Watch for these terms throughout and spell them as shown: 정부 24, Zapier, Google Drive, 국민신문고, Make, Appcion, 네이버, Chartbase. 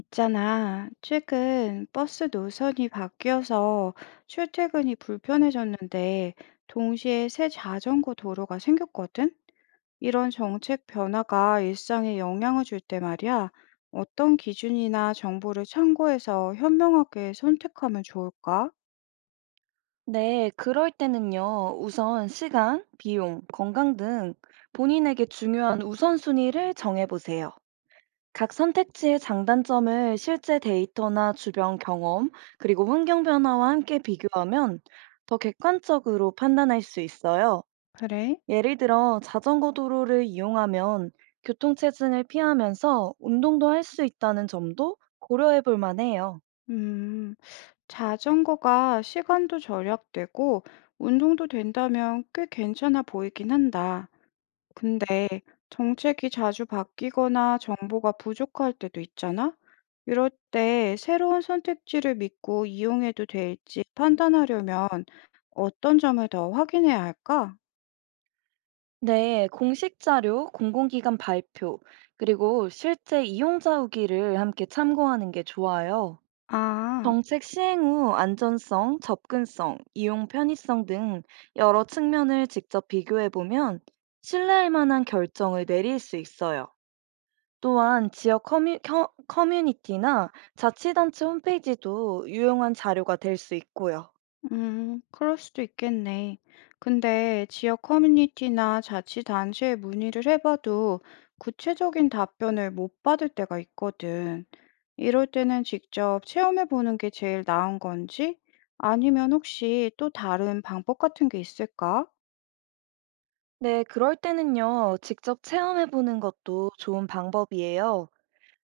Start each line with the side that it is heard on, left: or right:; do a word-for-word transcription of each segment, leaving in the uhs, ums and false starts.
left: 있잖아, 최근 버스 노선이 바뀌어서 출퇴근이 불편해졌는데, 동시에 새 자전거 도로가 생겼거든? 이런 정책 변화가 일상에 영향을 줄 때 말이야, 어떤 기준이나 정보를 참고해서 현명하게 선택하면 좋을까?
right: 네, 그럴 때는요, 우선 시간, 비용, 건강 등 본인에게 중요한 우선순위를 정해보세요. 각 선택지의 장단점을 실제 데이터나 주변 경험, 그리고 환경 변화와 함께 비교하면 더 객관적으로 판단할 수 있어요.
left: 그래?
right: 예를 들어, 자전거 도로를 이용하면 교통체증을 피하면서 운동도 할 수 있다는 점도 고려해 볼 만해요.
left: 음, 자전거가 시간도 절약되고, 운동도 된다면 꽤 괜찮아 보이긴 한다. 근데 정책이 자주 바뀌거나 정보가 부족할 때도 있잖아? 이럴 때 새로운 선택지를 믿고 이용해도 될지 판단하려면 어떤 점을 더 확인해야 할까?
right: 네, 공식 자료, 공공기관 발표, 그리고 실제 이용자 후기를 함께 참고하는 게 좋아요.
left: 아,
right: 정책 시행 후 안전성, 접근성, 이용 편의성 등 여러 측면을 직접 비교해 보면 신뢰할 만한 결정을 내릴 수 있어요. 또한 지역 커뮤, 커, 커뮤니티나 자치단체 홈페이지도 유용한 자료가 될 수 있고요.
left: 음, 그럴 수도 있겠네. 근데 지역 커뮤니티나 자치단체에 문의를 해봐도 구체적인 답변을 못 받을 때가 있거든. 이럴 때는 직접 체험해 보는 게 제일 나은 건지? 아니면 혹시 또 다른 방법 같은 게 있을까?
right: 네, 그럴 때는요, 직접 체험해 보는 것도 좋은 방법이에요.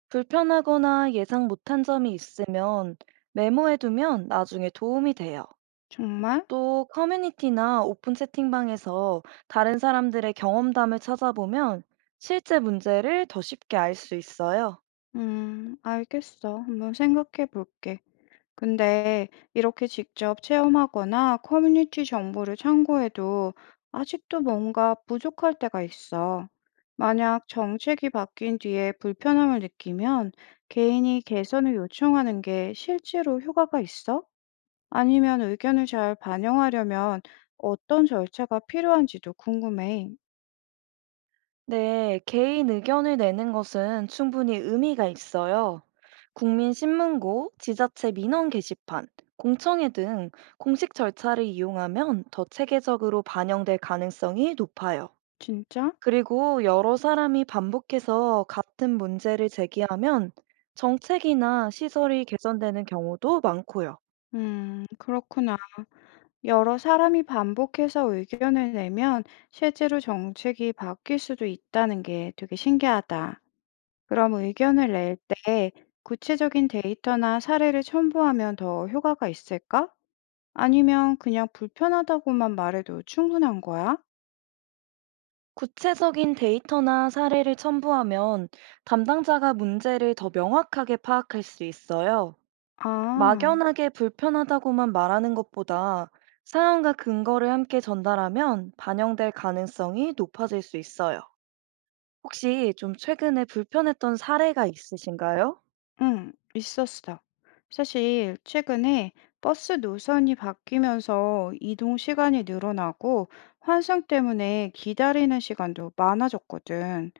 right: 불편하거나 예상 못한 점이 있으면 메모해두면 나중에 도움이 돼요.
left: 정말?
right: 또 커뮤니티나 오픈 채팅방에서 다른 사람들의 경험담을 찾아보면 실제 문제를 더 쉽게 알 수 있어요.
left: 음, 알겠어. 한번 생각해 볼게. 근데 이렇게 직접 체험하거나 커뮤니티 정보를 참고해도 아직도 뭔가 부족할 때가 있어. 만약 정책이 바뀐 뒤에 불편함을 느끼면 개인이 개선을 요청하는 게 실제로 효과가 있어? 아니면 의견을 잘 반영하려면 어떤 절차가 필요한지도 궁금해.
right: 네, 개인 의견을 내는 것은 충분히 의미가 있어요. 국민신문고, 지자체 민원 게시판, 공청회 등 공식 절차를 이용하면 더 체계적으로 반영될 가능성이 높아요.
left: 진짜?
right: 그리고 여러 사람이 반복해서 같은 문제를 제기하면 정책이나 시설이 개선되는 경우도 많고요.
left: 음, 그렇구나. 여러 사람이 반복해서 의견을 내면 실제로 정책이 바뀔 수도 있다는 게 되게 신기하다. 그럼 의견을 낼 때 구체적인 데이터나 사례를 첨부하면 더 효과가 있을까? 아니면 그냥 불편하다고만 말해도 충분한 거야?
right: 구체적인 데이터나 사례를 첨부하면 담당자가 문제를 더 명확하게 파악할 수 있어요.
left: 아.
right: 막연하게 불편하다고만 말하는 것보다 사연과 근거를 함께 전달하면 반영될 가능성이 높아질 수 있어요. 혹시 좀 최근에 불편했던 사례가 있으신가요?
left: 응, 있었어. 사실 최근에 버스 노선이 바뀌면서 이동 시간이 늘어나고 환승 때문에 기다리는 시간도 많아졌거든.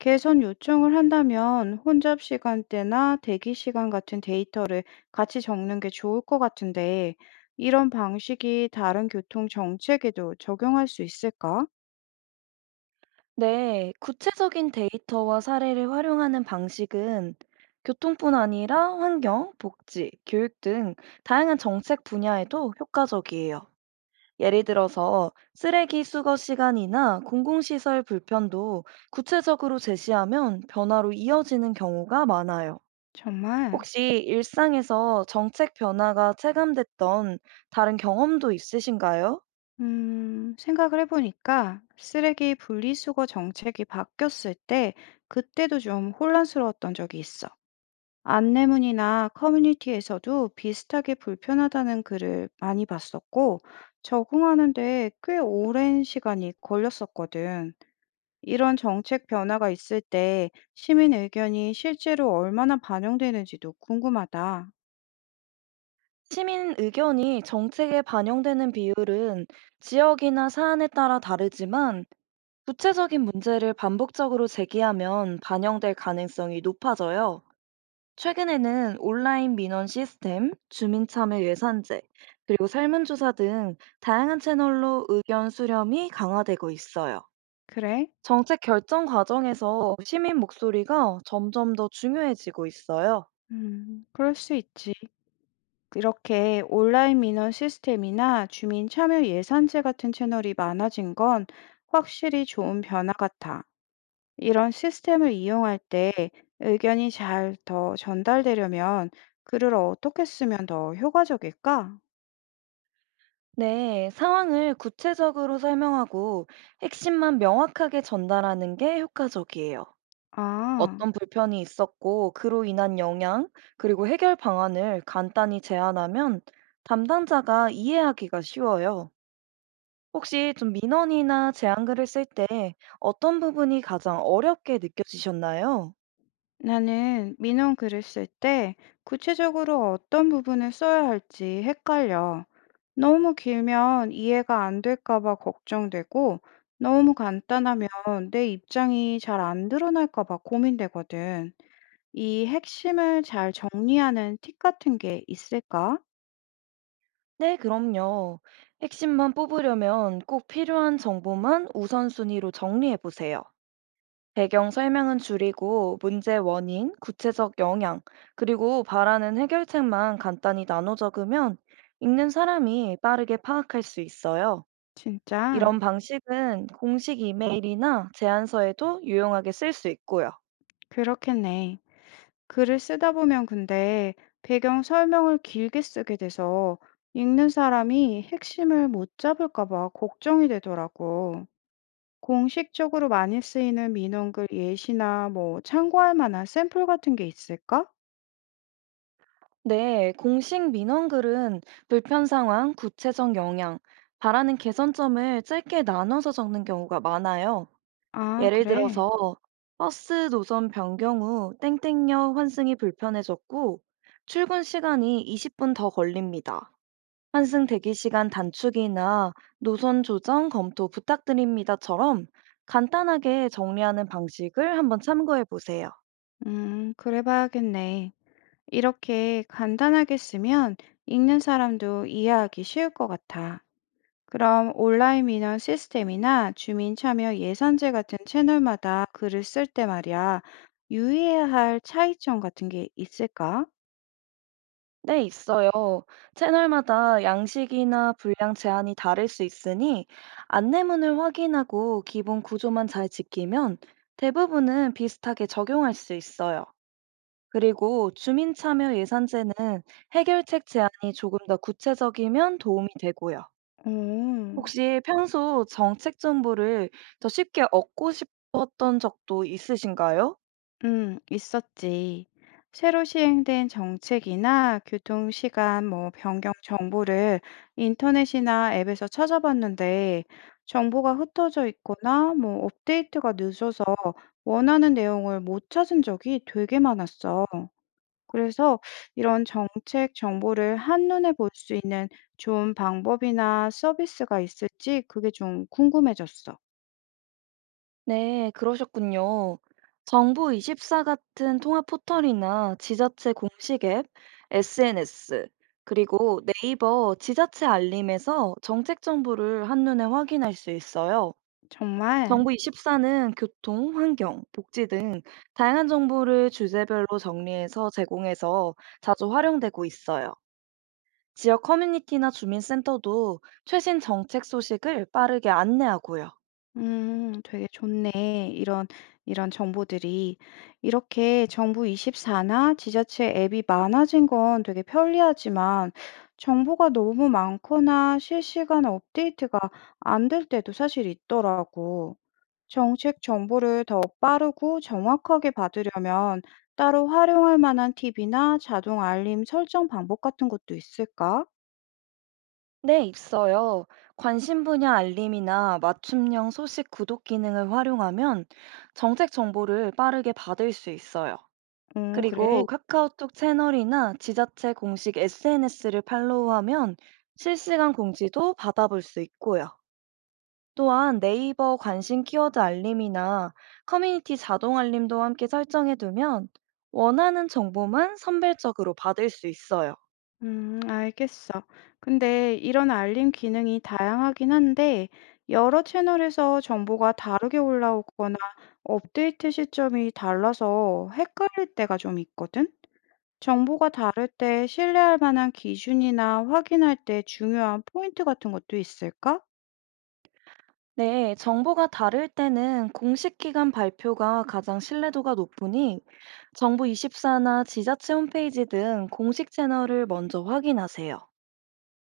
left: 개선 요청을 한다면 혼잡 시간대나 대기 시간 같은 데이터를 같이 적는 게 좋을 것 같은데 이런 방식이 다른 교통 정책에도 적용할 수 있을까?
right: 네, 구체적인 데이터와 사례를 활용하는 방식은 교통뿐 아니라 환경, 복지, 교육 등 다양한 정책 분야에도 효과적이에요. 예를 들어서 쓰레기 수거 시간이나 공공시설 불편도 구체적으로 제시하면 변화로 이어지는 경우가 많아요.
left: 정말.
right: 혹시 일상에서 정책 변화가 체감됐던 다른 경험도 있으신가요?
left: 음, 생각을 해보니까 쓰레기 분리수거 정책이 바뀌었을 때 그때도 좀 혼란스러웠던 적이 있어. 안내문이나 커뮤니티에서도 비슷하게 불편하다는 글을 많이 봤었고, 적응하는데 꽤 오랜 시간이 걸렸었거든. 이런 정책 변화가 있을 때 시민 의견이 실제로 얼마나 반영되는지도 궁금하다.
right: 시민 의견이 정책에 반영되는 비율은 지역이나 사안에 따라 다르지만 구체적인 문제를 반복적으로 제기하면 반영될 가능성이 높아져요. 최근에는 온라인 민원 시스템, 주민참여 예산제, 그리고 설문조사 등 다양한 채널로 의견 수렴이 강화되고 있어요.
left: 그래?
right: 정책 결정 과정에서 시민 목소리가 점점 더 중요해지고 있어요.
left: 음, 그럴 수 있지. 이렇게 온라인 민원 시스템이나 주민 참여 예산제 같은 채널이 많아진 건 확실히 좋은 변화 같아. 이런 시스템을 이용할 때 의견이 잘 더 전달되려면 글을 어떻게 쓰면 더 효과적일까?
right: 네, 상황을 구체적으로 설명하고 핵심만 명확하게 전달하는 게 효과적이에요.
left: 아,
right: 어떤 불편이 있었고, 그로 인한 영향, 그리고 해결 방안을 간단히 제안하면 담당자가 이해하기가 쉬워요. 혹시 좀 민원이나 제안글을 쓸 때 어떤 부분이 가장 어렵게 느껴지셨나요?
left: 나는 민원 글을 쓸 때 구체적으로 어떤 부분을 써야 할지 헷갈려. 너무 길면 이해가 안 될까 봐 걱정되고, 너무 간단하면 내 입장이 잘 안 드러날까 봐 고민되거든. 이 핵심을 잘 정리하는 팁 같은 게 있을까?
right: 네, 그럼요. 핵심만 뽑으려면 꼭 필요한 정보만 우선순위로 정리해 보세요. 배경 설명은 줄이고 문제 원인, 구체적 영향, 그리고 바라는 해결책만 간단히 나눠 적으면 읽는 사람이 빠르게 파악할 수 있어요.
left: 진짜?
right: 이런 방식은 공식 이메일이나 제안서에도 유용하게 쓸 수 있고요.
left: 그렇겠네. 글을 쓰다 보면 근데 배경 설명을 길게 쓰게 돼서 읽는 사람이 핵심을 못 잡을까 봐 걱정이 되더라고. 공식적으로 많이 쓰이는 민원글 예시나 뭐 참고할 만한 샘플 같은 게 있을까?
right: 네, 공식 민원글은 불편 상황, 구체적 영향, 바라는 개선점을 짧게 나눠서 적는 경우가 많아요.
left: 아,
right: 예를
left: 그래.
right: 들어서 버스 노선 변경 후 땡땡역 환승이 불편해졌고 출근 시간이 이십 분 더 걸립니다. 환승 대기 시간 단축이나 노선 조정 검토 부탁드립니다처럼 간단하게 정리하는 방식을 한번 참고해 보세요.
left: 음, 그래 봐야겠네. 이렇게 간단하게 쓰면 읽는 사람도 이해하기 쉬울 것 같아. 그럼 온라인 민원 시스템이나 주민 참여 예산제 같은 채널마다 글을 쓸 때 말이야, 유의해야 할 차이점 같은 게 있을까?
right: 네, 있어요. 채널마다 양식이나 분량 제한이 다를 수 있으니 안내문을 확인하고 기본 구조만 잘 지키면 대부분은 비슷하게 적용할 수 있어요. 그리고 주민 참여 예산제는 해결책 제안이 조금 더 구체적이면 도움이 되고요.
left: 오.
right: 혹시 평소 정책 정보를 더 쉽게 얻고 싶었던 적도 있으신가요?
left: 음, 있었지. 새로 시행된 정책이나 교통 시간 뭐 변경 정보를 인터넷이나 앱에서 찾아봤는데 정보가 흩어져 있거나 뭐 업데이트가 늦어서 원하는 내용을 못 찾은 적이 되게 많았어. 그래서 이런 정책 정보를 한눈에 볼 수 있는 좋은 방법이나 서비스가 있을지 그게 좀 궁금해졌어.
right: 네, 그러셨군요. 정부 이십사 같은 통합 포털이나 지자체 공식 앱, 에스엔에스, 그리고 네이버 지자체 알림에서 정책 정보를 한눈에 확인할 수 있어요.
left: 정말
right: 정부 이십사는 교통, 환경, 복지 등 다양한 정보를 주제별로 정리해서 제공해서 자주 활용되고 있어요. 지역 커뮤니티나 주민센터도 최신 정책 소식을 빠르게 안내하고요.
left: 음 되게 좋네. 이런 이런 정보들이. 이렇게 정부이십사나 지자체 앱이 많아진 건 되게 편리하지만 정보가 너무 많거나 실시간 업데이트가 안 될 때도 사실 있더라고. 정책 정보를 더 빠르고 정확하게 받으려면 따로 활용할 만한 팁이나 자동 알림 설정 방법 같은 것도 있을까?
right: 네, 있어요. 관심 분야 알림이나 맞춤형 소식 구독 기능을 활용하면 정책 정보를 빠르게 받을 수 있어요.
left: 음, 그래.
right: 그리고 카카오톡 채널이나 지자체 공식 에스엔에스를 팔로우하면 실시간 공지도 받아볼 수 있고요. 또한 네이버 관심 키워드 알림이나 커뮤니티 자동 알림도 함께 설정해두면 원하는 정보만 선별적으로 받을 수 있어요.
left: 음, 알겠어. 근데 이런 알림 기능이 다양하긴 한데, 여러 채널에서 정보가 다르게 올라오거나 업데이트 시점이 달라서 헷갈릴 때가 좀 있거든? 정보가 다를 때 신뢰할 만한 기준이나 확인할 때 중요한 포인트 같은 것도 있을까?
right: 네, 정보가 다를 때는 공식 기관 발표가 가장 신뢰도가 높으니 정부이십사나 지자체 홈페이지 등 공식 채널을 먼저 확인하세요.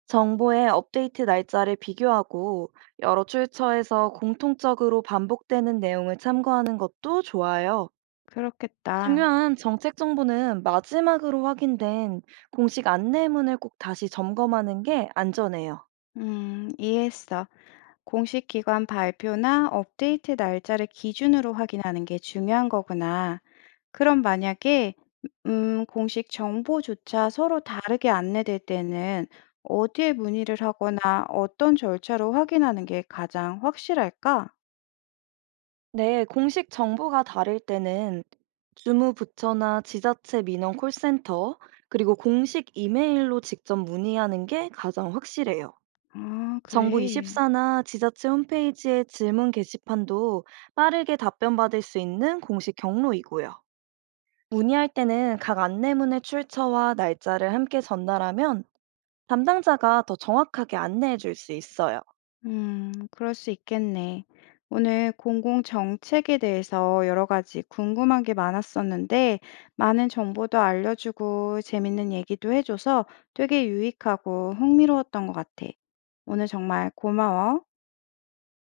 right: 정보의 업데이트 날짜를 비교하고 여러 출처에서 공통적으로 반복되는 내용을 참고하는 것도 좋아요.
left: 그렇겠다.
right: 중요한 정책 정보는 마지막으로 확인된 공식 안내문을 꼭 다시 점검하는 게 안전해요.
left: 음, 이해했어. 공식 기관 발표나 업데이트 날짜를 기준으로 확인하는 게 중요한 거구나. 그럼 만약에 음 공식 정보조차 서로 다르게 안내될 때는 어디에 문의를 하거나 어떤 절차로 확인하는 게 가장 확실할까?
right: 네, 공식 정보가 다를 때는 주무부처나 지자체 민원 콜센터, 그리고 공식 이메일로 직접 문의하는 게 가장 확실해요.
left: 아,
right: 정부
left: 그래.
right: 이십사나 지자체 홈페이지의 질문 게시판도 빠르게 답변 받을 수 있는 공식 경로이고요. 문의할 때는 각 안내문의 출처와 날짜를 함께 전달하면 담당자가 더 정확하게 안내해 줄 수 있어요.
left: 음, 그럴 수 있겠네. 오늘 공공 정책에 대해서 여러 가지 궁금한 게 많았었는데, 많은 정보도 알려주고 재밌는 얘기도 해줘서 되게 유익하고 흥미로웠던 것 같아. 오늘 정말 고마워.